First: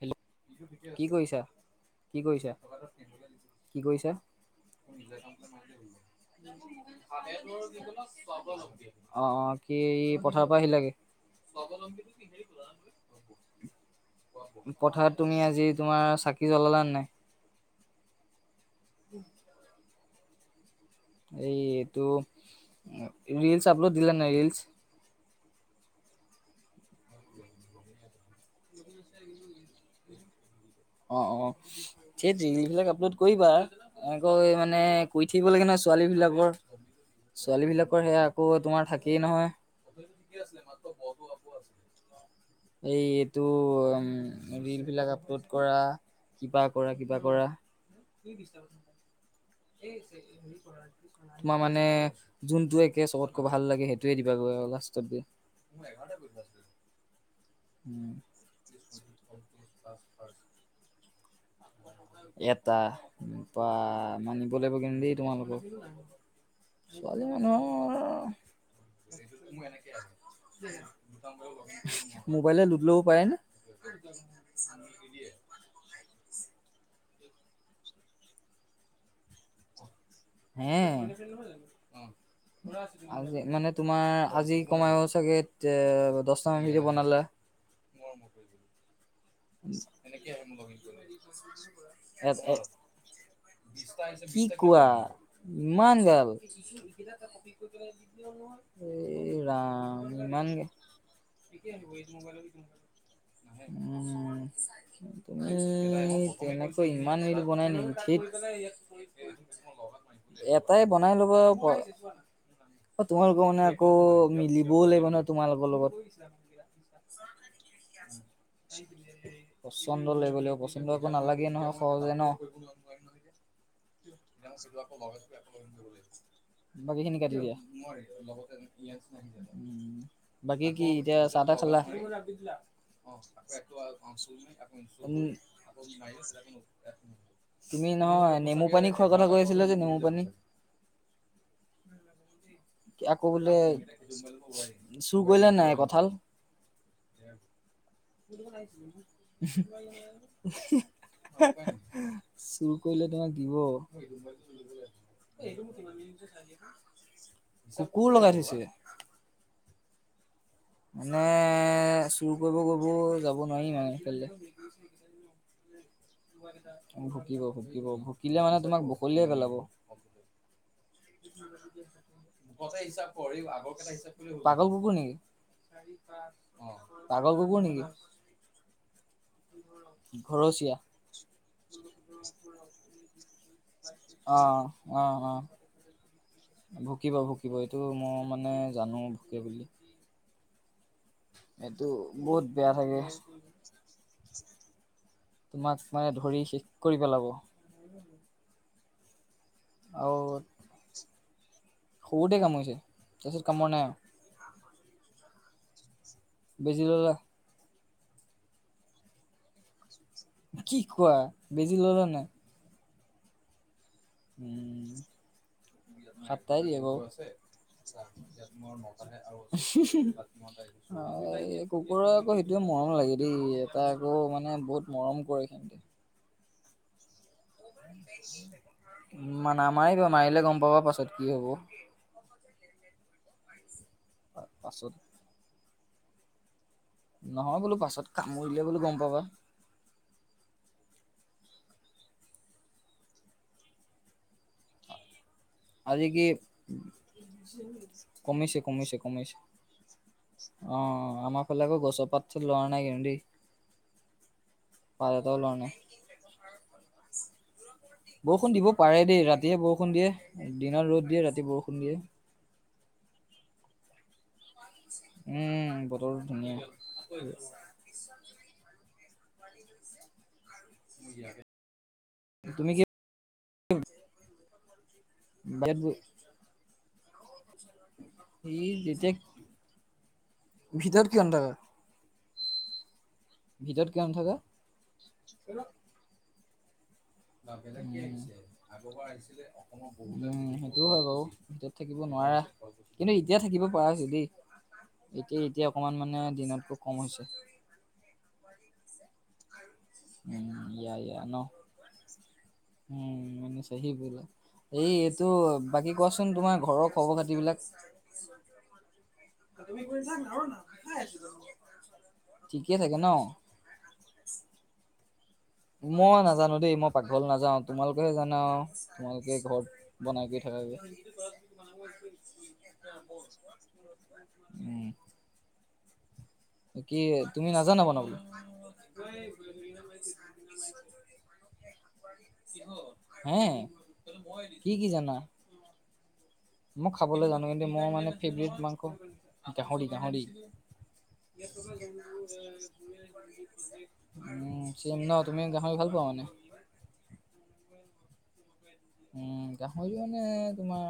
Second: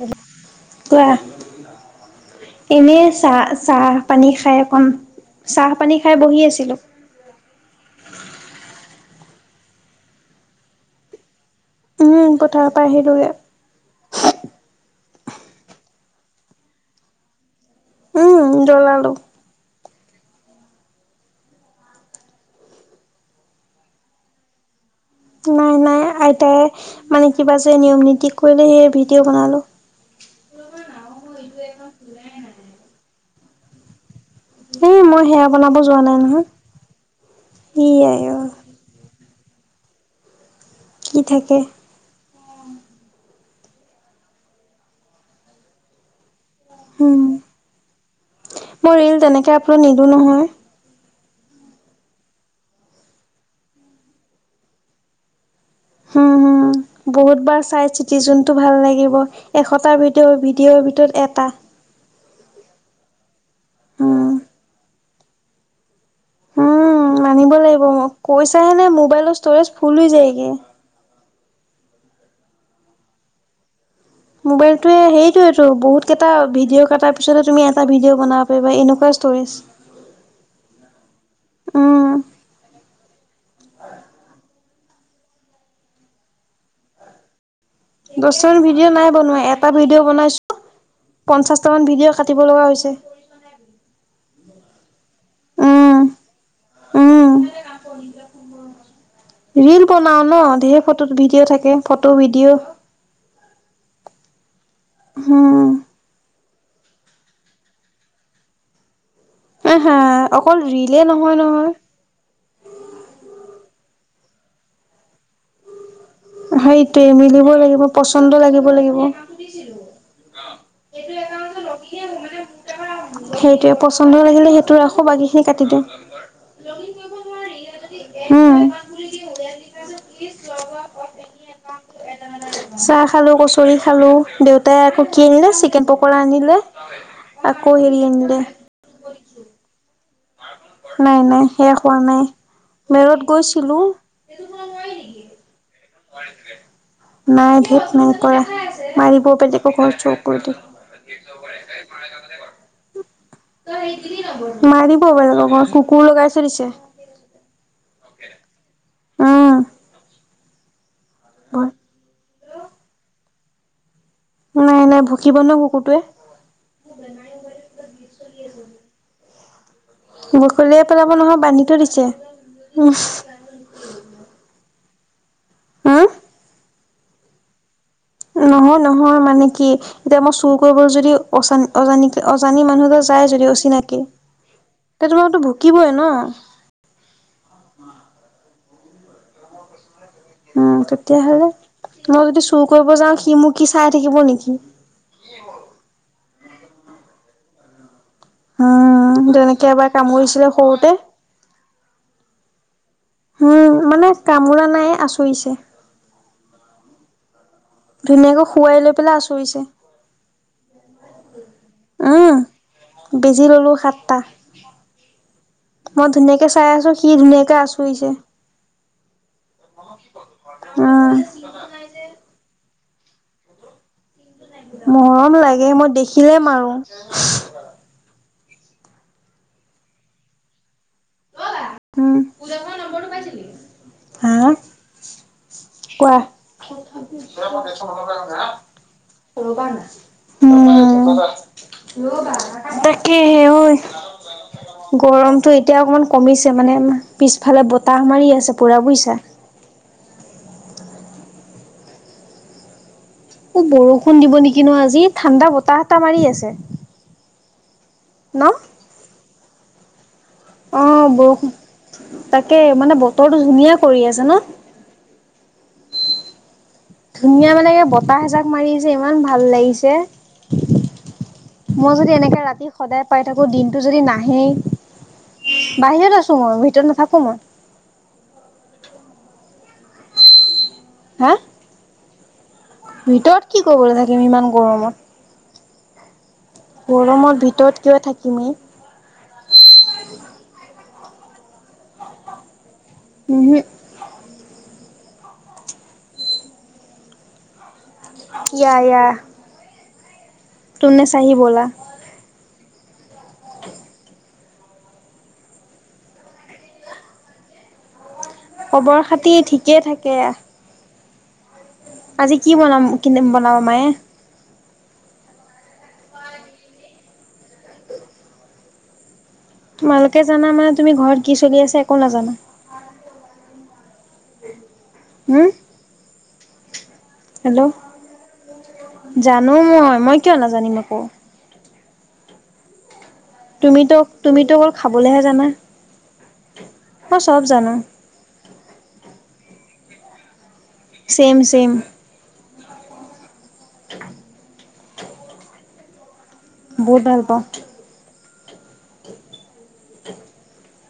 Hello কি, কৰিছা। কি কৰিছা? এনে চাহ, কি চাহ কৰিছা? পানী খাই অকণ চাহ, পানী খাই বহি আছিলো। অ', অ', কি এই পথাৰৰ পৰা উম আহিলা, পথাৰৰ পৰা আহিলোগে গে। স্বাৱলম্বীবি। পথাৰত তুমি আজি তোমাৰ চাকি জ্বলালাে নাই। উম জলালো। এইটো, ৰলচ আপলোড দিল নাই, ৰলছ। নাই, নাই আইতাই মানে কিবা যে নিয়ম নীতি কৰিলে সেই ভিডিঅ' বনালো। [unintelligible] অ', অ', সেই ৰীলবিলাক আপলোড কৰিবা। ঐ মানে, এ মই কৰি সেয়া থাকিব লাগে, বনাব নহয়, যোৱা নাই নহয় ছোৱালীবিলাকৰ। ই ছোৱালীবিলাকৰ আই সেয়া অ আকৌ তোমাৰ থাকেই, নহয়। কি, থাকে? টো, ৰীলবিলাক আপলোড কৰা। কিবা কৰা, উম কিবা কৰা। মই নিদিওঁ, নহয়। তোমাৰ মানে, যোনটো একে সবতকৈ ভাল লাগে, সেইটোৱে দিবাগৈ, আৰু লাষ্টতগৈ। হুম, হুম, বহুতবাৰ চাই, উম, চিতি যোনটো ভাল লাগিব, এশটা ভিডিঅ', ভিডিঅ'ৰ ভিতৰত এটা। এটা, বাহ উম মানিব লাগিব কিন্তু দেই তোমালোকক। উম, ছোৱালী মানিব লাগিব মানুহৰ মোক। কৈছাহে নে, মোবাইলৰ ষ্ট'ৰেজ ফুল হৈ যায়গে। মোবাইলে ল'ড ল'ব পাৰে, নে? মোবাইলটোৱে, সেইটোৱেটো, বহুত কেইটা ভিডিঅ' তাৰপিছতহে তুমি এটা ভিডিঅ' বনাব পাৰিবা, এনেকুৱা ষ্ট'ৰেজ। হে, উম আজি মানে তোমাৰ আজি কমেও চাগে অহ, দহটামান ভিডিঅ' বনালা? দহটা ভিডিঅ' নাই। বনোৱা, এটা ভিডিঅ' বনাইছো, পঞ্চাশটা মান ভিডিঅ' এ কাটিব এ লগা হৈছে। [inaudible] কি কোৱা। ইমান উম জালা, উম ঐ ৰাম। অ, ইমান গাল। ধেৰ ফটোত ভিডিঅ' থাকে, ফটো ভিডিঅ'। উম। তুমি হুম। তেনেকৈ ইমান ৰীল বনাই নেকি? থেইট। আহ, হা, অকল ৰীলে নহয়, ল'বা নহয়। প- অ, তোমালোকৰ মানে আকৌ মিলিবও লাগিব নহয়, তোমালোকৰ লগত। সেইটোৱে মিলিব লাগিব। পচ পচন্দ লাগিব লাগিব। পচন্দ আকৌ নালাগে নহয় সহজে ন। সেইটোৱে, পচন্দ লাগিলে সেইটো ৰাখোঁ। বাকীখিনি কাটি বাকী খিনি কাটি দিয়া। উম, বাকী কি [unintelligible] [inaudible] অ'। [unintelligible] খালোঁ, কচ'ৰি খালোঁ, দেউতাই আকৌ কি উম, আনিলে চিকেন পকৰা আনিলে। আকৌ তুমি হেৰি নহয়, আনিলে নেমু পানী খোৱাৰ কথা কৈ আছিলা যে, নেমু পানী। নাই, নাই, সেয়া খোৱা নাই। মেৰত আকৌ বোলে, গৈছিলো। চুৰ কৰিলে নে নাই কঁঠাল? নাই, ধেৎ নাই কৰা, মাৰিব বেলেগৰ কঁঠাল চোৰ কৰিলে। চুৰ [unintelligible] কৰিলে তোমাক দিব মাৰিব, বেলেগৰ ঘৰত লগত কুকুৰ লগাই থৈ দিছে। কুকুৰ লগাই থৈছে? অ'। [unintelligible] মানে, চুৰ কৰিব ক'বও যাব নোৱাৰিম আৰু। নাই, নাই ভুকিব ন' কুকুৰটোৱে। ভুকিব, ভুকিব, ভুকিলে মানে তোমাক বখলিয়াই পেলাব। বখলিয়াই পে পাগল কুকুৰ নেকি? উম পাগল কুকুৰ নেকি? নহয়। নহয় মানে কি এতিয়া মই চুৰ ঘৰচীয়া কৰিবলৈ যদি অজানি অজানি মানুহ যায় যদি অচিনাকি অ' তে অ', তোমাকতো অ', ভুকিবই ন। ভুকিব ভুকিব এইটো মই মানে জানো ভুকে বুলি। উম তেতিয়াহ'লে, এইটো মই যদি বহুত চুৰ বেয়া কৰিব থাকে। যাওঁ সি মোক কি চাই থাকিব নেকি? তোমাক মানে ধৰি শেষ কৰি পেলাব। উম তেনেকে এবাৰ আৰু কামুৰিছিলে সৰুতে সৰুতে কামুৰিছে? তাৰপিছত কামোৰা উম নাই আৰু মানে কামোৰা নাই আচুৰিছে। বেজি ল'লা? ধুনীয়াকে শুৱাই লৈ পেলাই আচুৰিছে। কি কোৱা, বেজি ল'ল নে নাই? উম বেজি ল'লো সাত উম মই ধুনীয়াকে সাপ্তাহে চাই দিয়ে আছো, বাৰু। অ' সি ধুনীয়াকে আচ এই কুকুৰ আকৌ সেইটোৱে উম মৰম। লাগে দেই এটাক মৰম লাগে, মই দেখিলেই মাৰো। নামাৰিবা, মাৰিলে গ'ম পাবা পাছত কি হ'ব। উম হা তাৰপাছত কোৱা? [unintelligible] বোলো পাছত কামুৰিলে বোলো গম পাবা ব নাই তাকেহে, গৰম টো এতিয়া আজি অকণমান কি কমিছে, মানে পিছফালে বতাহ মাৰি আছে কমিছে পুৰা কমিছে বুজছা। কমিছে। অ' আমাৰ ফালে আকৌ গছৰ পাত লৰা নাই কিন্তু দেই। অ' বৰষুণ দিব নেকি ন আজি। পাত এটাও ঠাণ্ডা লৰা নাই। বতাহ এটা মাৰি আছে। ন? বৰষুণ দিব পাৰে দেই, ৰাতিয়ে বৰষুণ দিয়ে দিনত ৰ'দ দিয়ে ৰাতি বৰষুণ দিয়ে। তাকে মানে বতৰটো ধুনীয়া কৰি আছে। ন উম', বতৰটো ধুনীয়া। ধুনীয়া মানে বতাহ এজাক মাৰি আছে। ইমান ভাল লাগিছে। মই যদি এনেকে ৰাতি তুমি কি সদায় পাই থাকো। দিনতটো যদি নাহেই। বাহিৰত আছো মই। ভিতৰত নাথাকো মই। সি যেতিয়া ভিতৰত কিয় হা নাথাকা? ভিতৰত কি কবলৈ কিয় থাকিম নাথাকা? ইমান গৰমত গৰমৰ ভিতৰত কিয় থাকিমে। উম', সেইটোও হয় বাৰু ভিতৰত থাকিব নোৱাৰা। কিন্তু এতিয়া উমহু থাকিব পৰা হৈছিল দেই এতিয়া এতিয়া অকমান মানে দিনতকৈ কম হৈছে। এয়া এয়া উম ইয়া তুমনে ইয়া চাহ ন ব'ল উম', [unintelligible] চাহি [unintelligible] এই এইটো বাকী কোৱাচোন তোমাৰ ঘৰৰ খবৰ খাতিবলাক। খবৰ খাতি ঠিকেই থাকে। [unintelligible] আজি কি ঠিকে বনাম থাকে কি ন? বনাব মায়ে? মই নাজানো দেই মই পাকঘল নাাজাও। তোমালোকেহে জানা তোম তোমালোকে জানা মানে তুমি ঘৰত কি চলি আছা একো নাজানা। [unintelligible] উম হম কি তুমি হেল্ল' নাজানা বনাবলৈ জানো মই মই কিয় নাজানিম আকৌ কিহ তুমিতো তুমিতো অল খাবলেহে জানা। মই খাবলৈ জানো কিন্তু মোৰ মানে ফেভট মাংস গাহৰি গাহৰি। ছেম ছেম উম চম ন তুমি গাহৰি ভাল পোৱা মানে বহুত ভাল পাওঁ। উম গাহৰি মানে তোমাৰ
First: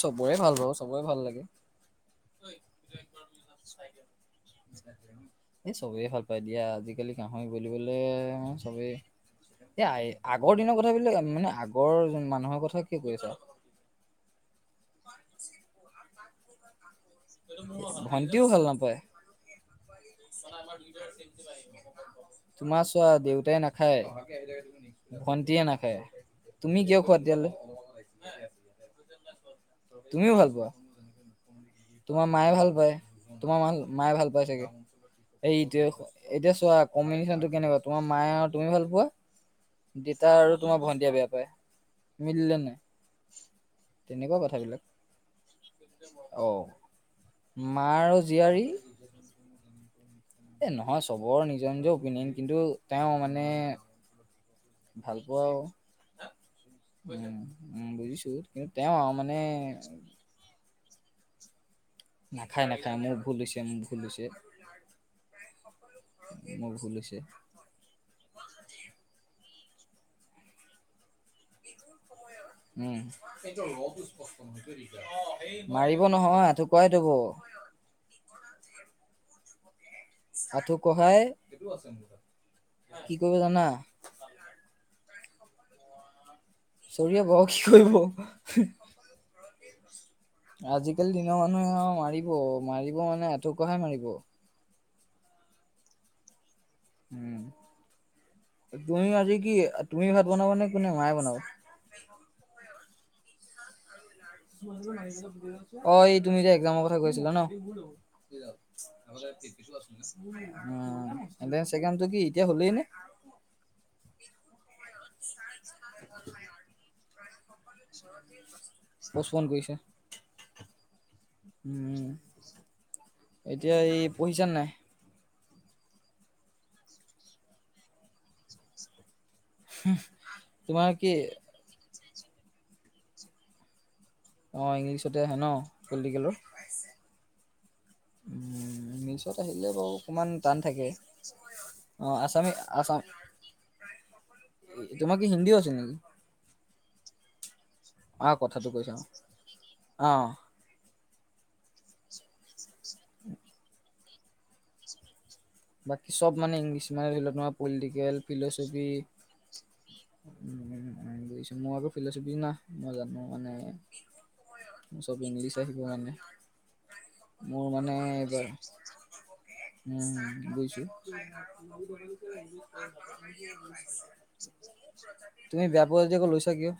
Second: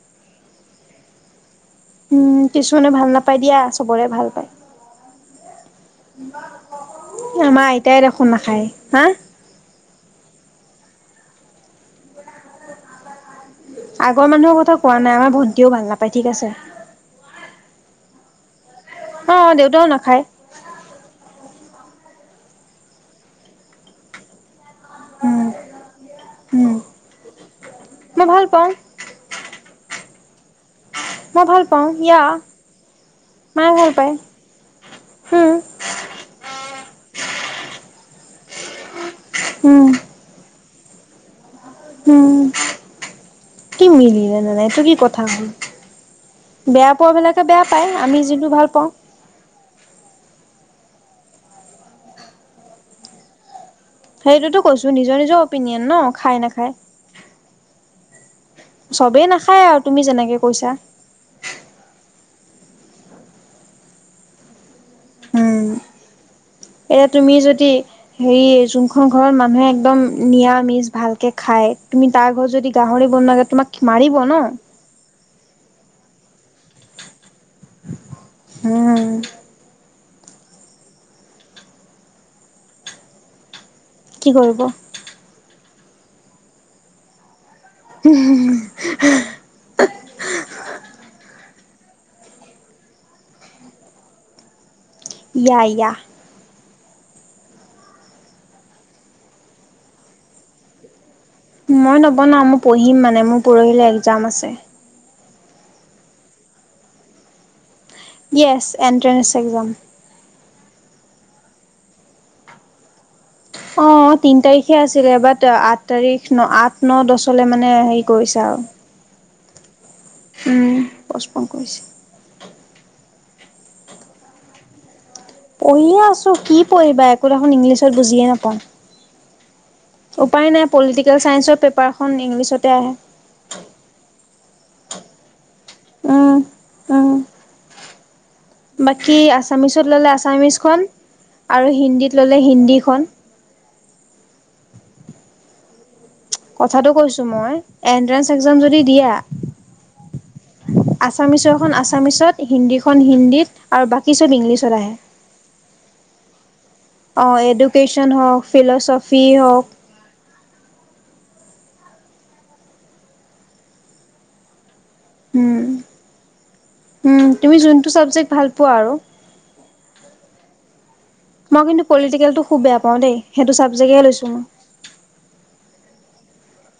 চবৰে ভাল বাৰ চবৰে ভাল লাগে। উম কিছুমানে ভাল নাপায়। দিয়া চবৰে ভাল পায়। এই চবেই ভাল পায় দিয়া আজিকালি গাহৰি আমাৰ বুলিবলে আইতাই দেখোন নাখায় চবেই হা এ, আগৰ দিনৰ কথা বিলাক মানে আগৰ মানুহৰ কথা কি কৈছা। আগৰ মানুহৰ কথা কোৱা নাই। আমাৰ ভন্টিও ভাল নাপায় ঠিক আছে। ভণ্টিও ভাল নাপায়। অ', দেউতাও না তোমাৰ চোৱা দেউতাই নাখায়। উম ভণ্টিয়ে নাখায় উম তুমি কিয় খোৱা মই তেতিয়ালৈ? ভাল পাওঁ তুমিও ভাল পোৱা? মই ভাল পাওঁ ইয়া তোমাৰ মায়ে ভাল পায় তোমাৰ ম মায়ে ভাল পায় চাগে। উম এইটোয়া এতিয়া চোৱা কম্বিনেশ্যনটো কেনেকুৱা তোমাৰ মায়ে আৰু তুমি ভাল উম পোৱা দেতা আৰু তোমাৰ ভন্টিয়ে বেয়া পায়। উম, মিলিলে নাই কি তেনেকুৱা মিলিলে নানাই এইটো কথাবিলাক কি কথা হল অ বেয়া। কপৰবিলাকে বেয়া পায়। মাৰ আমি আৰু যিটো জীয়াৰী ভাল পাওঁ। এ নহয় চবৰ নিজৰ নিজৰ অপিনিয়ন কিন্তু তেওঁ মানে সেইটোতো কৈছো নিজৰ নিজৰ অপিনিয়ন ন খাই নাখায়। উ উ বুজিছো কিন্তু তেওঁ আৰু চবেই মানে নাখায় আৰু তুমি যেনেকে কৈছা নাই খাই না খাই মোৰ ভুল হৈছে। মোৰ ভুল হৈছে। উম মোৰ ভুল এয়া হৈছে তুমি যদি হেৰি যোনখন ঘৰত মানুহে একদম নিৰামিষ ভালকে খাই তুমি তাৰ ঘৰত যদি উম গাহৰি বনোৱা থাকে তোমাক মাৰিব ন। মাৰিব নহয় আথু কহৱাই থ'ব। উম। আঁঠু কহাই কি কৰিব জানা। কি কৰিব? চৰিয়া ব আৰু কি কৰিব। আজিকালি দিনৰ মানুহে মাৰিব মাৰিব মানে আঠু কহাই মাৰিব। ইয়া ইয়া। উম, তুমি আজি কি তুমি ভাত বনাবা নে কোনে মায়ে বনাব। মই নবনাও মই পঢ়িম মানে মোৰ পুৰহিলে এক অ', এই তুমি যে এক্জামৰ কথা কৈছিলা ন। [inaudible] য়েছ এণ্ট্ৰেন্স এক্সাম। উম, এনট্ৰেচ একজামটো কি এতিয়া হ'লেই নে? অ', তিন তাৰিখে আছিলে বাট আঠ তাৰিখ ন আঠ ন দহ লে মানে হেৰি কৰিছা আৰু। পচপন কৰিছে। উম, পচপন কৰিছে। উম, এতিয়া এই পঢ়িচা নাই? পঢ়িয়ে আছো কি পঢ়িবা একো দেখোন ইংলিছত বুজিয়ে নাপাওঁ। উপায় নাই তোমাৰ কি পলিটিকেল চাইন্ঞ্চৰ পেপাৰখন ইংলিছতে আহে। অ', ইংলিছতে আহে ন পলিটিকেলৰ। উম, উম, উম। বাকী ইংলিছত আহিলে আছামিছত বাৰু ল'লে অকমান টান আছামিজখন থাকে। আৰু অ', হিন্দীত ল'লে আছামি আছাম হিন্দীখন। তোমাৰ কি হিন্দীও আছে নেকি? কথাটো কৈছো মই আ, এনট্ৰেন্স একজাম কথাটো যদি কৈছা অ'। দিয়া। আছামিছখন আছামিছত হিন্দীখন হিন্দীত আৰু বাকী চব ইংলিছত আহে। বাকী চব মানে ইংলিছ মানে ধৰি লওক অ', তোমাৰ এডুকেশ্যন পলিটিকেল হওক, ফিল'চফি। হওক, উম, উম বুজিছো মই আকৌ ফিল'চফিৰ না মই জানো মানে। চব ইংলিছ উম। আহিব মানে উম, তুমি মোৰ যোনটো মানে চাবজেক্ট এইবাৰ ভাল পোৱা আৰু। উম, বুজিছো। মই কিন্তু পলিটিকেলটো খুব বেয়া পাওঁ দেই সেইটো চাবজেক্ট এ লৈছো মই। তুমি বেয়া পোৱা যদি আকৌ লৈছা কিয়?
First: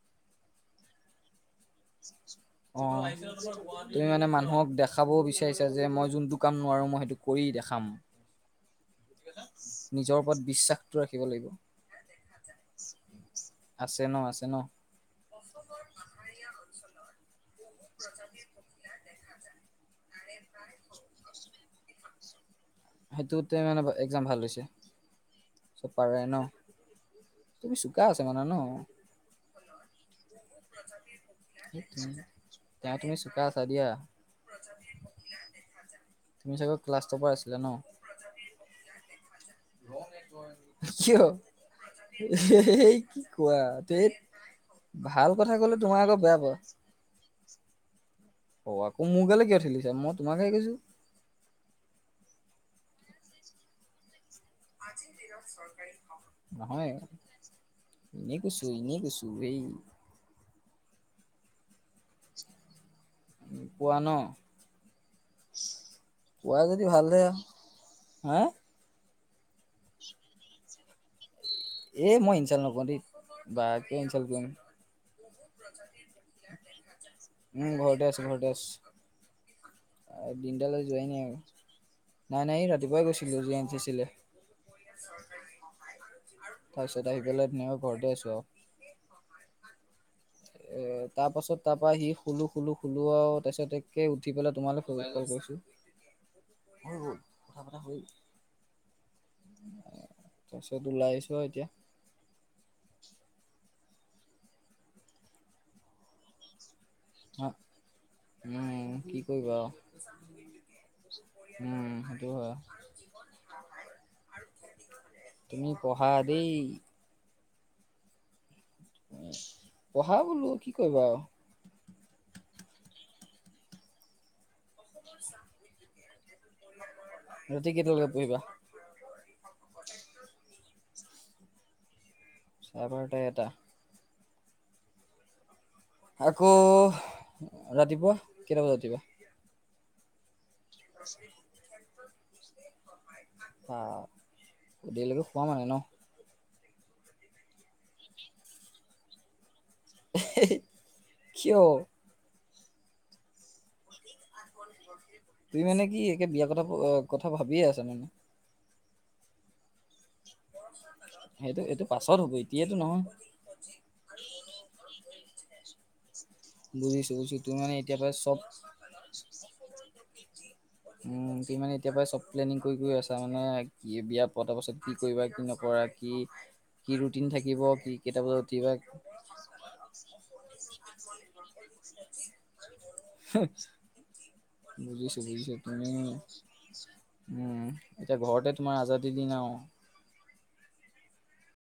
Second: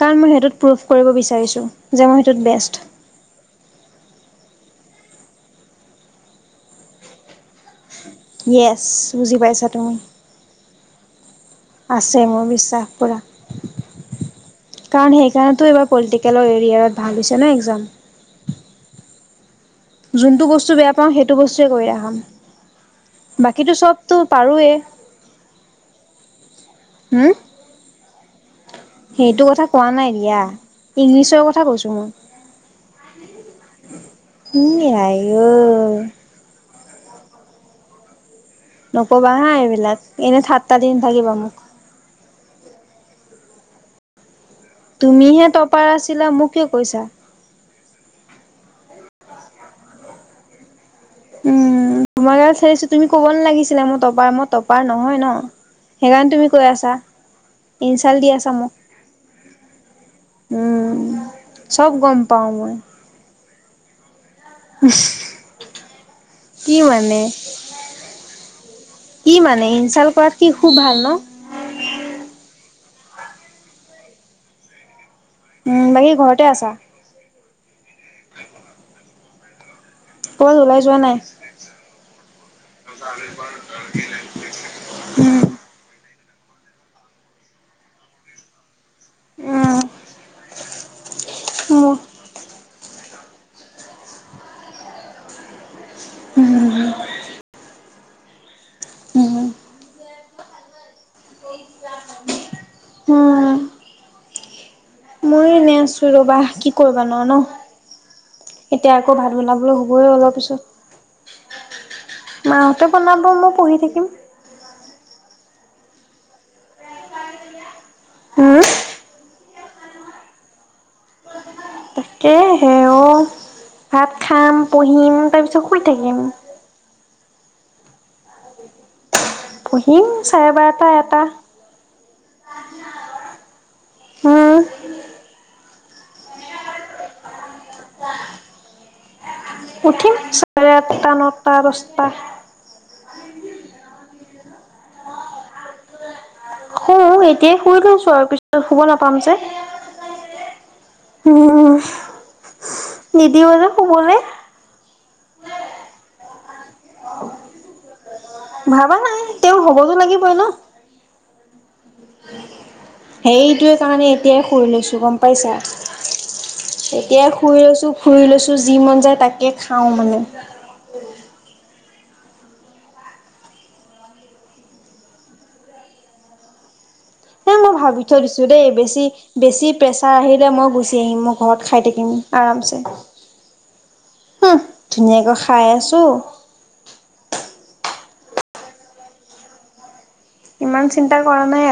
কাৰণ মই সেইটোত প্ৰোভ কৰিব বিচাৰিছোঁ। যে মই সেইটোত বেষ্ট। অ', তুমি মানে মানু অ', দেখাব বিচাৰিছো যে মই যোনটো কাম নোৱাৰো মই সেইটো কৰি দেখাম। য়েছ বুজি পাইছা তুমি। নিজৰ ওপৰত বিশ্বাসটো ৰাখিব লাগিব। আছে মোৰ বিশ্বাস পুৰা। আছে ন আছে ন কাৰণ সেইকাৰণেতো এইবাৰ পলিটিকেলৰ এৰিয়াত ভাল হৈছে ন একজাম। যোনটো বস্তু বেয়া পাওঁ সেইটো বস্তুৱে কৰি দেখাম। সেইটোতে বাকীতো মানে চবতো এক্জাম ভাল হৈছে পাৰুৱেই। চব পাৰায়ে ন তুমি চোকা আছা মানে ন। সেইটো কথা কোৱা নাই দিয়া ইংলিছৰ কথা সেই কৈছো মই। তুমি তেওঁ তুমি চোকা আছা দিয়া ই আইও। ক্লাছটোৰ পৰা আছিলে ন। নকবা হা এইবিলাক এনে ঠাতটা দি কিয়? নাথাকিবা মোক। এই কি কোৱা তে তুমিহে টপাৰ আছিলা মোকে কিয় কৈছা। অ', আকৌ মোৰ গালে কিয় ঠেলিছা মই তোমাক হে কৈইছো। উম, তোমাৰ তাত চাইিছো তুমি ক'ব নালাগিছিলে মোৰ তপাৰ মই টপাৰ নহয় ন। সেইকাৰণে তুমি কৈ আছা নহয়। ইনচাল্ট দি ইনে আছা কৈছো, মোক ইনে কৈছো হেই। উম, চব গম পাওঁ মই পোৱা ন। পোৱা কি যদি মানে? ভালহে হা কি মানে, ইনচাল্ট কৰাত কি খুব ভাল ন। এ, মই ইনচাল্ট নকৰো দে বা কি ইনচাল্ট কৰিম। উম, বাকী ঘৰতে আছা? উম, ঘৰতে আছোঁ ঘৰতে আছোঁ। ক'বাত ওলাই ফিল্ডলৈ যোৱা যোৱাই নাই আৰু নাই, নাই এ ৰাতিপুৱাই গৈছিলো জি এন চি চি লে। উম, তাৰ পিছত আহি পেলাই মই ঘৰতে আছোঁ আৰু। উম, এ, তাৰ পাছত তাৰ পৰা মোৰ সি শুলো, শুলো, শুলো। আৰু তাৰপিছত একে উঠি পেলাই তোমালৈ ফোন কৰিছো। উম, হৈ গ'ল কথা পতা হৈ গ'ল উম তাৰপিছত ওলাই আহিছো আৰু এতিয়া। উম, ময়ো এনে আছো ৰবা কি কৰিবা আৰু ন, হা উম এতিয়া আকৌ কি ভাত কৰিবা বনাবলৈ আৰু হ'বই অলপ পিছত উম সেইটো হয় মা হতে বনাব মই পঢ়ি থাকিম। তুমি পঢ়া দেই। হম, পঢ়া বোলো কি কৰিবা আৰু? তাকে হে অ', ভাত খাম পঢ়িম তাৰ পিছত শুই থাকিম। উম, ৰাতি কেটালৈকে পঢ়িবা? পঢ়িম চাৰে বাৰটা, এটা। চাৰে বাৰটা, এটা। উম, আকৌ ৰাতিপুৱা কেইটা বজাত উঠিবা? উঠিম চাৰে-আঠটা, নটা, দচটা। অ', দেৰিলৈকে শুৱা মানে ন? শু, এতিয়াই শুই লৈছো আৰু পিছত শুব নাপাম যে। কিয়? উম, নিদিব যে শুবলৈ। তুমি মানে কি, একে বিয়া কথা ভাবিয়ে আছা মানে? ভাবা নাই তেওঁ হ'বতো লাগিবই ন। সেইটো এইটো পাছত হ'ব এতিয়াতো নহয় সেইটোৱে কাৰণে এতিয়াই শুই লৈছো গম পাইছা। বুজিছো এতিয়া বুজিছো তুমি শুই মানে লৈছো, এতিয়াৰ পৰাই ফুৰি চব লৈছো যি মন যায় তাকে খাওঁ মানে। উম, [unintelligible] এতিয়াৰ পৰাই চব প্লেনিং কৰি গৈ আছা মানে, কি বিয়া পতাৰ পাছত কি কৰিবা কি নকৰা কি? কি ৰুটিন থাকে এ মই ভাবি থৈ দিছো দেই বেছি, বেছি প্ৰেছাৰ আহিলে মই গুচি আহিম, মোক ঘৰত খাই থাকিম আৰামছে। হুহ বুজিছোঁ, ধুনীয়াকৈ বুজিছোঁ খাই তুমি আছো উম। এতিয়া ঘৰতে তোমাৰ আজাদীৰ দিন আৰু। ইমান চিন্তা কৰা নাই আৰু